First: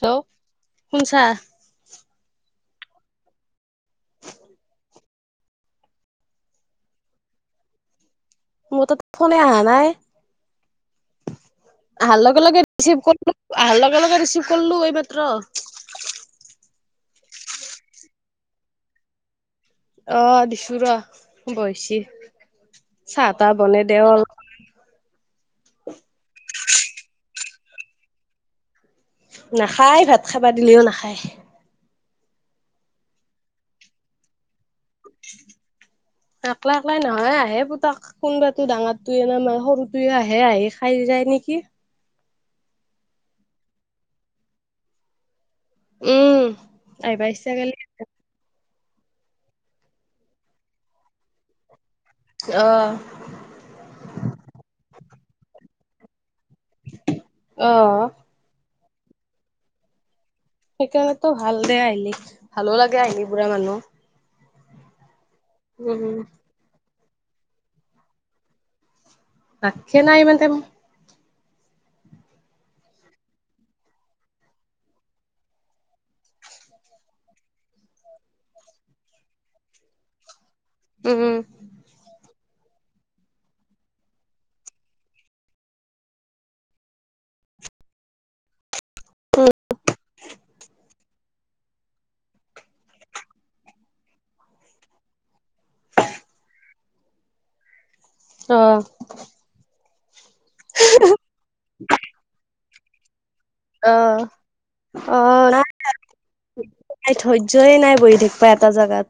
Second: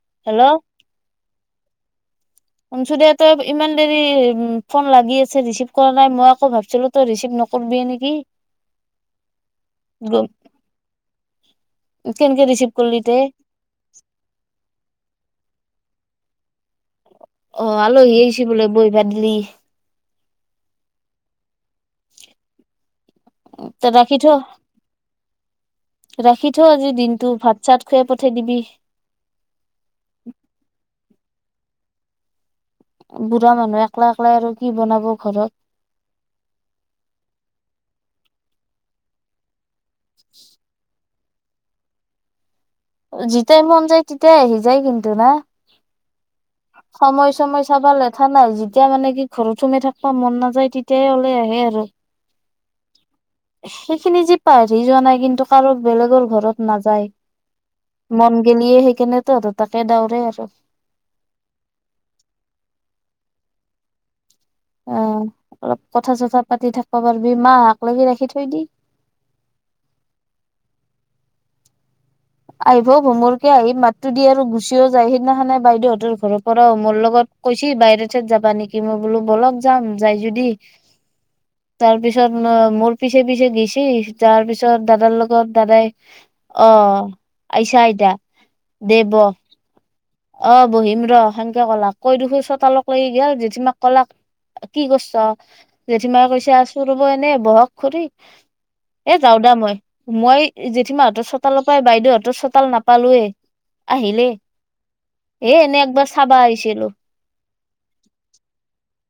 Hello কোন চা শুনিছোঁ ত ইমান দেৰি উ ফোন লাগি আছে আছে ৰিচিভ কৰা নাই মই আকৌ ভাবছিলো তই ৰিচিভ নকৰিবি নেকি মোৰ তাত ফোনে আহা নাই আহা লগে কেনেকে লগে ৰিচিভ কৰিলি ৰিছিপ তে কৰিলোঁ আহা লগে লগে এই মাত্ৰ অ আলহী আহিছে বোলে বৈবাক গিলি অ দিছো ৰ বহছি চাহ তাহ ত বনাই দেও ৰাখি থ আৰু ৰাখি থ আজি দিনটো ভাত চাত খুৱাই পঠাই দিবি। নাখায় ভাত খাবা দিলেও নাখায়। বুঢ়া মানুহ একলা একলা আৰু কি বনাব ঘৰত একলা একলাই নহয় আহে পুতাক কোনোবাতো ডাঙৰটোৱে ন ম সৰুটোৱে আহে আহি খাই যায়। নেকি যেতিয়াই মন যায় তেতিযাই আহি যায় কিন্তু ন উম আহিবা সময় ইচ্ছা চময়ই গেলি চাবা লেঠা না যি যা মানে কি ঘৰত সোমাই থাকবা মন নাযায় তেতিয়াহে ওলাই আহে আৰু অ সেইখিনি যিপা হেৰি যোৱা নাই কিন্তু কাৰো বেলেগৰ ঘৰত নাযায় অ মন গেলিয়ে সেইকাৰণে তঁ তাকে দাৰে আৰু সেইকাৰণেতো ভাল দে আহিলি ভালো লাগে আহিলি বুঢ়া মানুহ আহ অলপ কথা উম চথা পাতি থাকিব পাৰিবি মাহক লাগি ৰাখি থৈ দি। বাত খাইনা ইমান টাইম আহিব হোমৰকে আহিম মাতো দি আৰু গুচিও যায় সেইদিনাখ নাই বাইদেহঁতৰ ঘৰৰ পৰা হোমৰ লগত কৈছি বাহিৰতে যাবা নেকি মই বোলো বলগ যাম যাই যদি। উম উম ন মোৰ পিছে পিছে গৈছ তাৰ পিছত দাদাৰ লগত দাদাই অ আইচা আইতা দে ব অ বহিম ৰ সেনকা কলাক কয় দেখি চতালল লাগি গল যেতিমাক কলাক কি কৰিছ জেঠীমাৰ কৈছে আছো ৰব এনে বহাগ খৰি অ এ যাও দা মই মই জেঠিমাাহঁতৰ চোতালৰ পৰাই বাইদেউত চোতাল নাপালোৱেই অ অ এ এনে একবাৰ চাবা আহিছিলো ইট ধৈৰ্যয়ে নাই বহি থাকবা এটা জাগাত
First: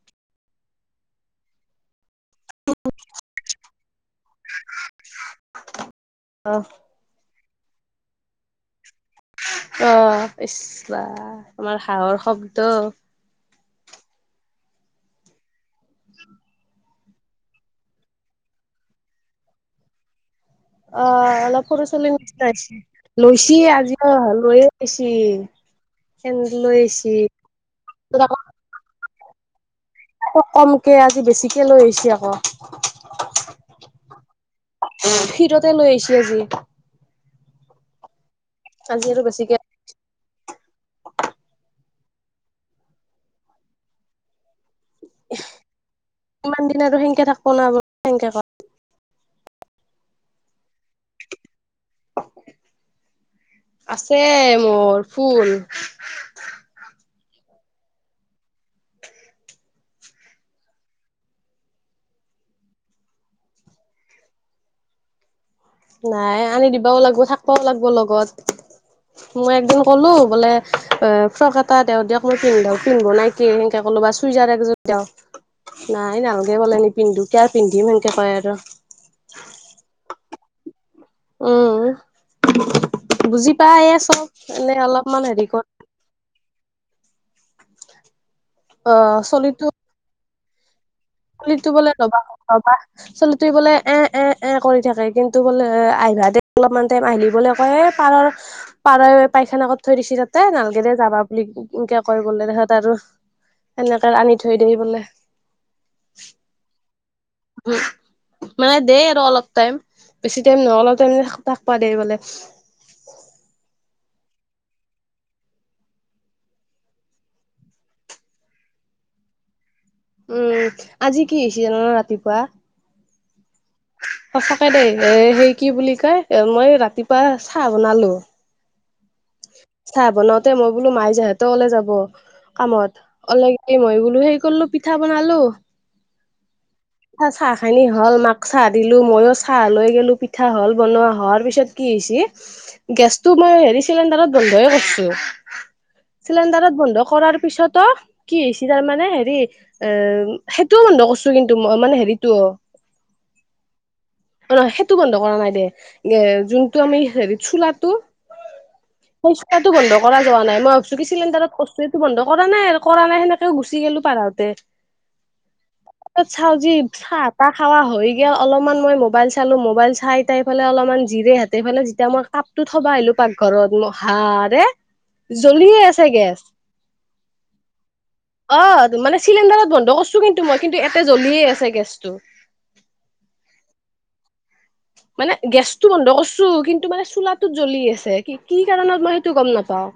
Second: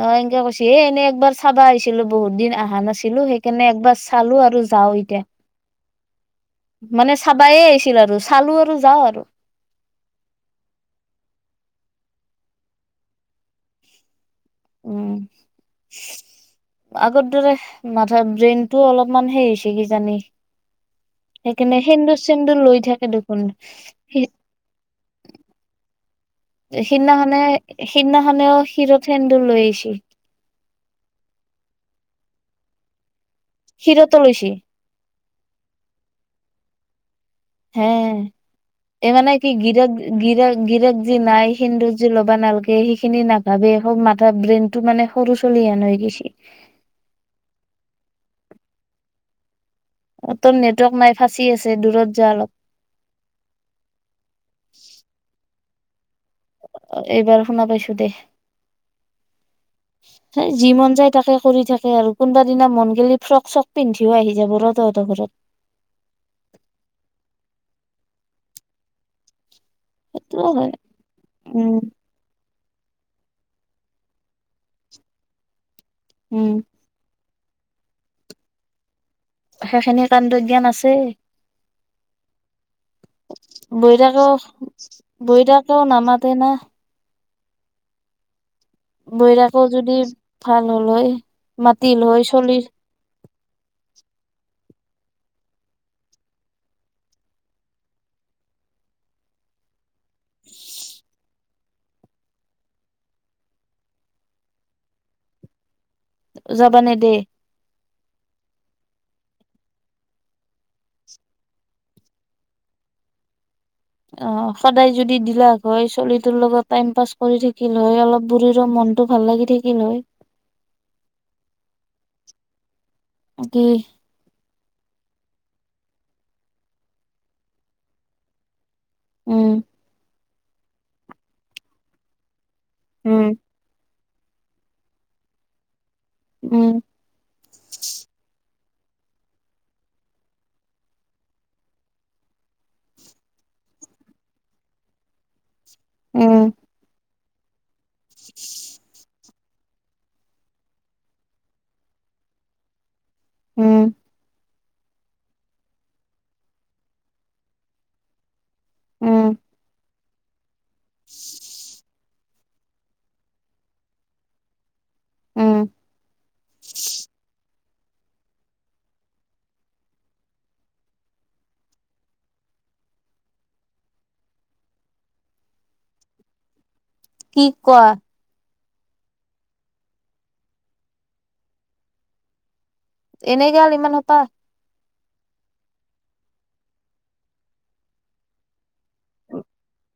অ এনকে কৈছ এ এনে একবাৰ চাবা আহিছিলো। বহুত দিন অহা নাছিলো সেইকাৰণে একবাৰ চালো আৰু যাও এতিয়া। অ', মানে চাবেয়ে আহিছিলো আৰু চালো আৰু যাওঁ আৰু তাতঁ তাতঁ অহ ইছ ইমান হাঁহৰ শব্দ। উম [inaudible] আগৰ দৰে মাথা ব্ৰেইনতটো অলপমান হেৰি হৈছে কিজানি। অ', অলপ সেইকাৰণে সৰু ছোৱালীৰ সেন্দুৰ নিচিনা চেন্দুৰ হৈছে, লৈ থাকে দেখোন। লৈছি আজিও লৈয়ে আহিছি। ফেন লৈ আহিছি, সিদিনাখনে সিদিনাখনেও শিৰত সেন্দুৰ লৈ আহিছেল। আকৌ কমকে আজি বেছিকে লৈ আহিছ আকৌ। শিৰতো লৈছি শিৰতে লৈ আহিছে আজি। হে আজি আৰু এইমানানে কি বেছিকে শিৰক শিৰত গিৰেক [unintelligible] যি নাই সিন্দুৰ যি ল'বা নালাগে সেইখিনি নাভাবে খব মাথা ব্ৰেইনতটো মানে সৰু ছোৱালী আনাই গৈছে তেনেকে ক অ টোৰ নেটৱৰ্ক নাই ফাঁচি আছে। দূৰত যা অলপ অহ আছে মোৰ ফুল। এইবাৰ শুনা পাইছো দে। [inaudible] হ যি মন যায় তাকে কৰি থাকে আৰু কোনোবা দিনা মন গি ফ্ৰক চক পিন্ধিও আহি যাব ৰ তহঁতৰ ঘৰত অ [unintelligible] নাই আনি দিবাও লাগব, থাকবও লাগব লগত। মই মই ক'লো সেইটোও বোলে হয় ফ্ৰক উম এটা দিয় দিয়ক মই পিন্ধু। পিন্ধব নাই কি সেনকে ক'লো বা চুইজাৰ এক যোৰ দাও, নাই উম নালগে বলে নিপিন্ধো। কিয় পিন্ধিম হনে কয় সিহঁতক সেইখিনি কাণ্ড জ্ঞান আছে। উম বুজি পায়ে বহি চব থাকক, এনে অলপমান হেৰি কৰ থাকক নামাতে না। অ চলিটো বহিথাকক যদি ভাল। হ'ল হয় চলিটো বোলে মাতিল নবা হয় চলি নবা, চলি ত বোলে এ এ এ। কৰি থাকে কিন্তু বোলে আহিবা দে অলপমান টাইম আহিলেও বোলে কয়, এ পাৰ হ, পাৰ হৈ পাইছ। লগত থৈ দিছি তাতে, নালগে দে যাবা বুলি হিংসা কৰে বোলে সিহঁত আৰু। সেকে আনি থৈ দিবি বোলে। যাবানে নেদে ন অলপ টাইম, বেছি টাইম নহয় অলপ টাইম মানে থাকাবা দিয়ে অ সদায় যদি দিলাক হয় ছোৱলীটোৰ লগত টাইম পাছ কৰি থাকিল হয় অলপ শৰীৰ মনটো। ভাল লাগে দেই উম। আজি কি হৈছে জানা না ৰাতিপুৱা? কি? সঁচাকে দেই। এ সেই কি বুলি কয় এ মইও ৰাতিপুৱা চাহ বনালো। উম চাহ বনাওতে মই বোলো মই বোলো মাই সিতৰ ঘৰলৈ আজি ওলাই যাব। কামত উম অলপ দেৰি লাগে, মই বোলো হে কৰিলো পিঠা বনালো। উম। পিঠা, চাহ খাইলৈ হ'ল। মাক চাহ দিলো, মইয়ো চাহ লৈ গলো। পিঠা হল বনোৱা হোৱাৰ পিছত কি কি হৈছে? গেছটো মই হেৰি চিলিণ্ডাৰত বন্ধয়ে কৰিছো। উম চিলিণ্ডাৰত বন্ধ কৰাৰ পিছত কি হৈছে তাৰমানে হেৰি। এ সেইটোও বন্ধ কৰিছো কিন্তু মই মানে হেৰিতো। উম। নহয়। সেইটো বন্ধ কৰা নাই দে, এ যোনটো আমি হেৰি চোলাটো সে উম ইচকাৰ বন্ধ কৰা যোৱা নাই। মই ভাবিছো কি চিলিণ্ডাৰত কৰছো এইটো বন্ধ কৰা নাই আৰু কৰা নাই সেনেকেও গুচি গলো পাৰাওঁতে। উম ত চাও যি, চাহ তাহ খাৱা হৈ গেল অলপমান মই মবা মোবাইল চালো, মোবাইল চাই তাইফালে অলপমান জিৰে হেতে পেলে যেতিয়া মই কাপটো থবাই আহিলো পাকঘৰত। আৰে, জ্বলিয়ে আছে গেছ। কি কোৱা। অ, মানে চিলিণ্ডাৰত বন্ধ কৰিছো কিন্তু মই, কিন্তু এয়াতে জ্বলিয়ে আছে গেছটো। এনে গল ইমানহোপা? মানে গেছতটো বন্ধ কৰিছো, কিন্তু মানে চোলাটোত জ্বলি আছে কি কি কাৰণত মই সেইটো গম নাপাওঁ।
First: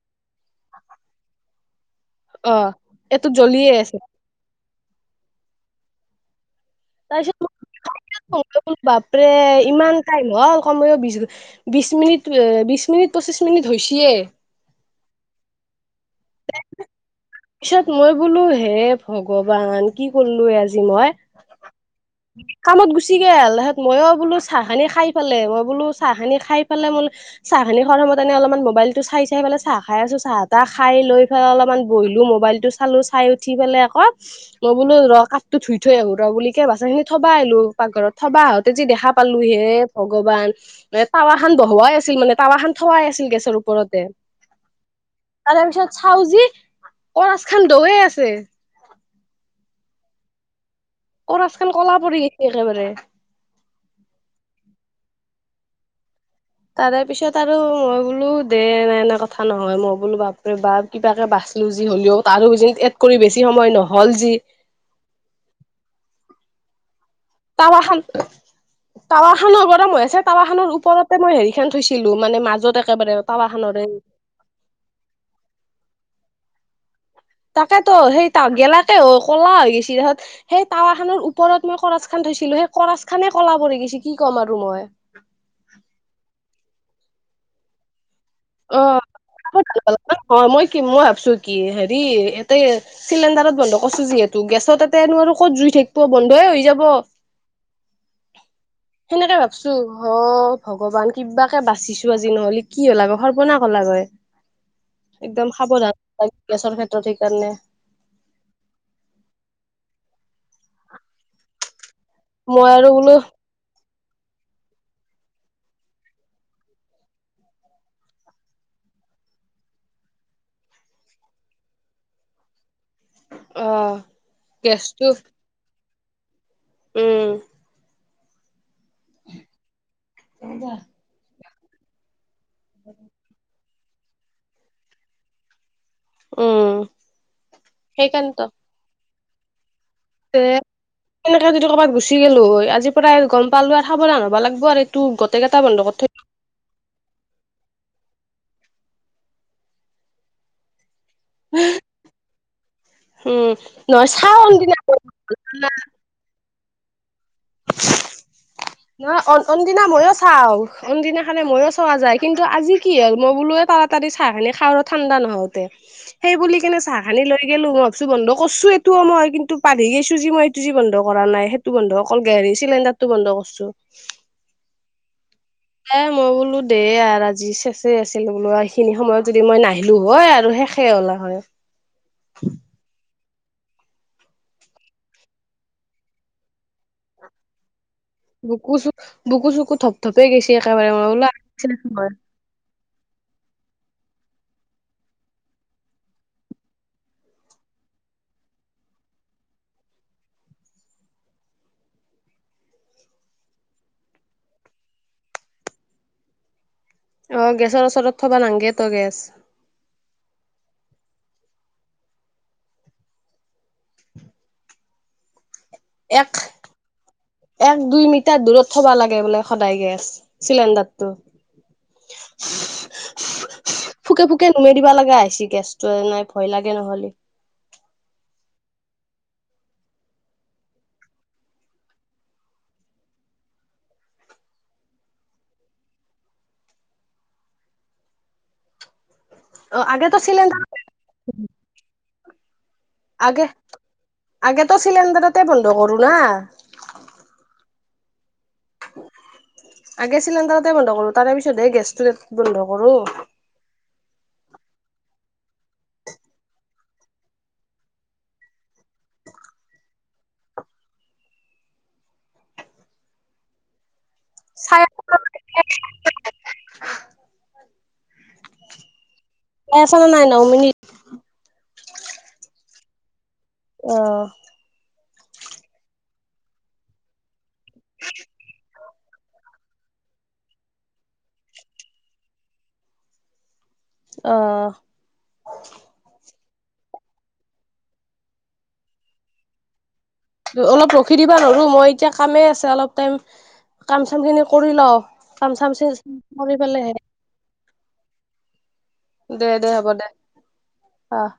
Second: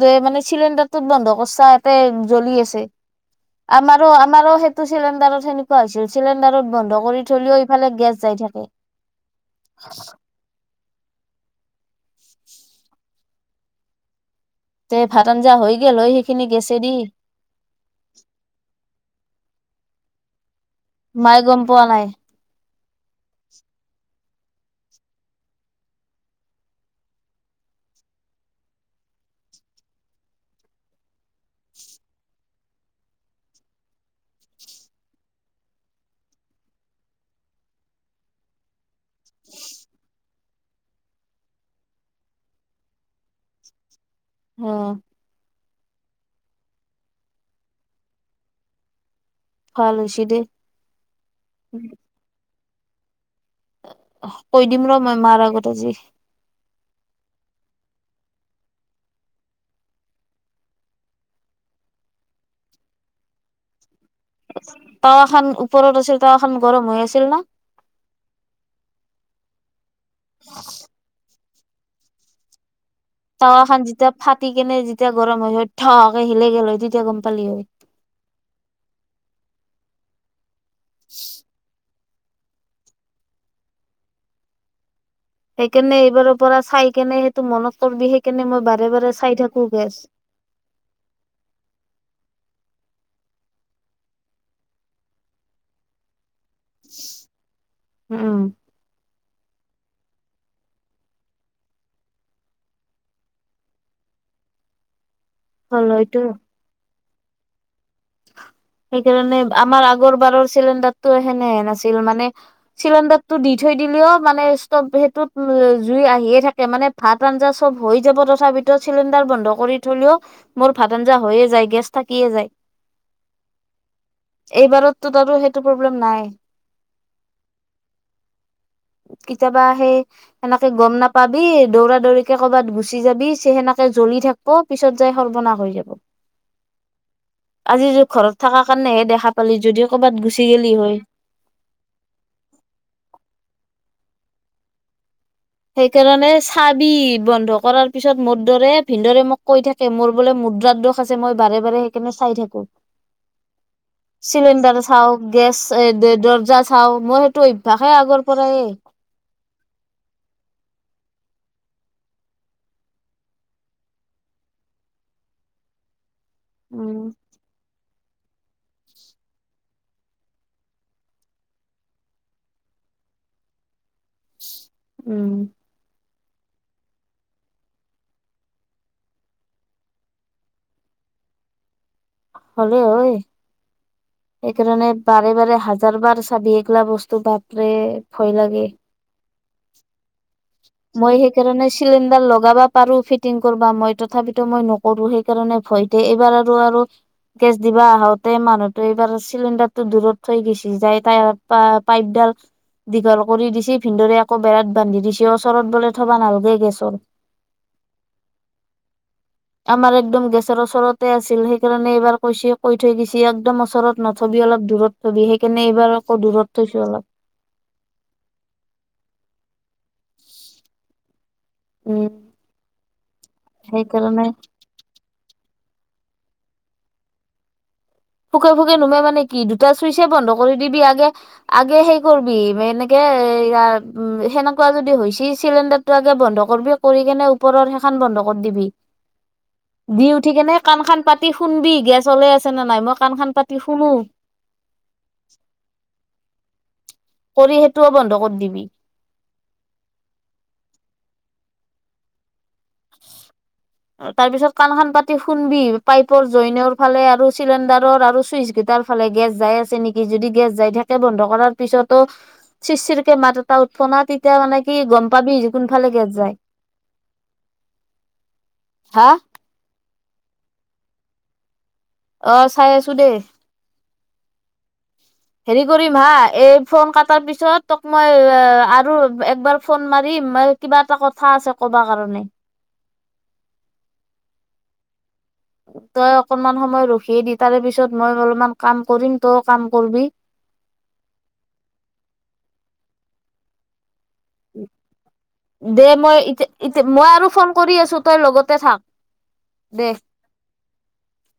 টোৱে মানে চিলিণ্ডাৰ টোত বন্ধ কৰচা ইতে জ্বলি অ আছে। এইটোত জ্বলিয়ে আছে আমাৰো আমাৰো চিলিণ্ডাৰত সেনেকোৱা হৈছিল। চিলিণ্ডাৰত বন্ধ কৰি থলেও ইফালে গেছ যাই থাকে তাৰপিছত বাপৰে ইমান টাইম হল কমেও বিশ মিনিট বিশ মিনিট পঁচিছ মিনিট হৈছে। তে ভাত আঞ্জা হৈ গল হয় সেইখিনি গেছে দি। পিছত মই বোলো, হে ভগৱান কি কৰিলোৱে আজ। মায়ে গম পোৱা নাই। কামত গুচি গাল। তাচত মইও বোলো চাহ খানি খাই পেলে, মই বোলো চাহ খানি খাই পালে মোল চাহ। চাহ খিনি খোৱাটাইমত অলপমান মোবাইল টো চাই চাই পেলাই চাহ খাই আছো, চাহ টাহ খাই লৈ পেলাই অলপমান। বহিলো মোবাইলটো চালো, চাই উঠি পেলাই আকৌ, মই বোলো ৰ কাপতো ধুই থৈ আহো ৰ বুলিকে থবা আহিলো পাকঘৰত, থবা আহোতে যি দেখা পালো হে ভগৱান টাৱা হান বহুৱা। আছিল মানে। টাৱা খান থোৱাই আছিল গেছৰ ওপৰতে। অ তাৰে পিছত চাওজি, অ আজ খান দৌৱে আছে। ভাল হৈছে দে অ আজকাল কলা পৰি গিছে একেবাৰে কৈ দিম ৰ মই মাৰ আগত আজি তাৰে পিছত আৰু মই বোলো দে এনে এনে কথা নহয় মই বোলো বাপ কিবাকে বা চিলো যি হ'লেও ত আৰু এড কৰি বেছি সময় ন তাৱা খান ওপৰত আছিল তাৱা খন গৰম হৈ আছিল ন টাৱা খান টাৱা খানৰ পৰা মই আছে টাৱা খানৰ ওপৰতে মই হেৰি খন থৈছিলো মানে মাজত একেবাৰে টাৱা খান খানৰে যেতিয়া ফাটি কেনে যেতিয়া গৰম হৈ থকে হিলে গ ল হয় তেতিয়া গম প তাকেতো সেই গেলাতে ক'লা হৈ গছে তাৰত সেই টাৱা খাননৰ ওপৰত মই খচ খান থৈছিলো সেই কৰাচ খানে কলাব গৈছে কি ক'ম আৰু মই। সেইকাৰণে এইবাৰৰ পৰা চাই কেনে সেইটো মনত পৰিবি শে অ মই কি মই ভাবছো কি হেৰি ইয়াতে চিলিণ্ডাৰত বন্ধ কৰিছো যিহেতু গেছত এাতে ন আৰু ক'ত জুই থাকিব বন্ধ লৈ হৈ যাব উম সেনেকে ভাবছো অ ভগৱান কিবাকে বাচিছো আজি নহ'লে কি হল আ। সবনাহ হলাগৈ একদম হ'ল সাৱধান হয়তো ল গেছৰ ক্ষেত্ৰত সেইকাৰণে সেইকাৰণে আমাৰ আগৰ বাৰৰ চিলিণ্ডাৰতটো হেনে হেন আছি ছিল মানে মই আৰু বোলো চিলানডাকতটো দি থৈ দিলে অ। মানে স্তব সেইটো জুই আহিয়ে থাকে মানে ভাত আঞ্জাব হৈ যাব তথাপিতো চিলিণ্ডাৰ টো। বন্ধ কৰি থলেও মোৰ ভাত আঞ্জা হৈয়ে যায় গেছ থাকিয়ে যায় অ গেছটো এইবাৰততো তাতো সেইটো প্ৰব্লেম নাই উম কেতিয়াবা আহে সেনেকে গম নাপাবি দৌৰা দৌৰি কে ক'ৰবাত গুচি যাবি চে সেনেকে জ্বলি থাকিব পিছত যাই সৰ্বনা হৈ যাব। উম। আজি য ঘৰত থকা কাৰণেহে দেখা পালি যদি কৰ'বাত গুচি গেলি হয় তেনেক যদি কবাত গুচি গ'লো হয় আজি পৰা গম পালো। সাৱধান হব লাগব আৰু তটো সেইকাৰণে চাবি বন্ধ কৰাৰ। পিছত মদ দৰে ভিনদৰে মোক কৈ থাকে মোৰ বোলে মুদ্ৰাৰ দশ ছে মই বাৰে -বাৰে সেইকাৰণে চাই থাকো। উম নহয় চাও চিলিণ্ডাৰ কোনদিনা চাও, গেছ, দৰ্জা চাও, মই সেইটো অভ্যাসে আগৰ পৰাই নহয় অনিদিনা ময়ো চ চাওঁ অইনদিনাখানে ময়ো চোৱা যায় কিন্তু আজি কি হ'ল মই বোলো তাৰাতাৰী চাহ খিনি খাওঁ আৰু ঠাণ্ডা নহওতে সেই বুলি কেনে চাহ উম খানি লৈ গেলো বন্ধ কৰছো এইটোও মই কিন্তু পাহৰি গেচো যি মই এইটো যি বন্ধ কৰা নাই সেইটো বন্ধ অকল চিলিণ্ডাৰ টো বন্ধ কৰিছো। উম এ' মই বোলো দে আৰ আজি চেচে আছিল বোলো এইখিনি সময়ত যদি মই নাহিলো হয় আৰু শেষে হলা হয়। হলে ঐ। সেইকাৰণে বাৰে -বাৰে হাজাৰ বাৰ চাবি এগলা বস্তু বাপৰে। ভয় লাগে বুকু চু বুকু চুকু ধপ ধপে গৈছে একেবাৰে মই বোলো সেইকাৰণে চিলিণ্ডাৰ লগাবা পাৰো ফিট ফিটিং কৰবা মই তথাপিতো মই নকৰো সেইকাৰণে ভয়তে এইবাৰ আৰু -আৰু গেছ দিবা আহোতে মানুহ ত' এইবাৰ চিলিণ্ডাৰটো দূৰত থৈ গেচি যাই তা পা পাইপডাল দীঘল কৰি দিছি ভিনদৰে আকৌ বেৰাত বান্ধি দিছে ওচৰত বোলে থবা নালগে গেছ [inaudible] অ গেছৰ ওচৰত থবা নালগে তই গেছ আমাৰ একদম গেছৰ অচৰত তে আছিল সেইকাৰণে এইবাৰ কৈছি কৈ থৈ গেছি একদম ওচৰত নথবি অলপ দূৰত থবি সেইকাৰণে এইবাৰ আকৌ এক- দূৰত থৈছো অলপ এক, দুই মিটাৰ দূৰত থবা লাগে বোলে সদায় গে চিলেণ্ডাৰ টো। উম ফুকে সেইকাৰণে -ফুকে নুমে দিবা লাগা হৈছি গেছটো এ' নাই ভয় লাগে নহলি। ফুকে- ফুকে নুমে মানে কি দুটা চুইচে বন্ধ কৰি দিবি আগে -আগে সেই কৰবি এনেকে হেইয়াৰ উম সেনেকুৱা যদি হৈছি চিলিণ্ডাৰটো আগে বন্ধ কৰবি কৰিকেনে ওপৰৰ সেখান বন বন্ধ কৰ দিবি অ দি আগেতো উঠি কেনে চিলিণ্ডাৰ কাণ খান পাতি শুনবি গেছ অলে আছে নে নাই মই কাণ খান আগে পাতি শুনো -আগে তো চিলিণ্ডাৰতে বন্ধ কৰো না কৰি সেইটোও বন্ধ কৰ দিবি। আগে চিলিণ্ডাৰতে বন্ধ কৰো তাৰে পিছত হে গেছটো বন্ধ কৰো। তাৰ পিছত কাণ খান পাতি শুনবি পাইপৰ জইনৰ ফালে আৰু চিলিণ্ডাৰৰ আৰু চুইচ গেইটাৰ ফালে গেছ যায় যাই আছে নেকি যদি গেছ যাই থাকে বন্ধ কৰাৰ পিছতো চিৰ- চিৰ কে মাত এটা উঠফনা তেতিয়া মানে কি চাই গম পাবি কোনফালে গেছ যায়। হা চাইছা নে নাই নও মিনিট? অহ, চাই আছো দে। অহ ', হেৰি কৰিম হা এই ফোন কাটাৰ পিছত তোক মই আৰু একবাৰ ফোন মাৰি কিবা এটা কথা আছে কবা কাৰণে অহ ', তই অকনমান সময় ৰখিয়ে দি তাৰে পিছত মই অলপমান কাম কৰিম তয়ো কাম কৰবি। অলপ ৰখি দিবা নৰো মই এতিয়া কামেই আছে অলপ টাইম কাম -চাম খিনি কৰি লও কাম- চাম দে চেছ মই কৰি ইতি পেলেহে। মই আৰু ফোন কৰি আছো তই লগতে থাক। দে -দে হ'ব দে অহ।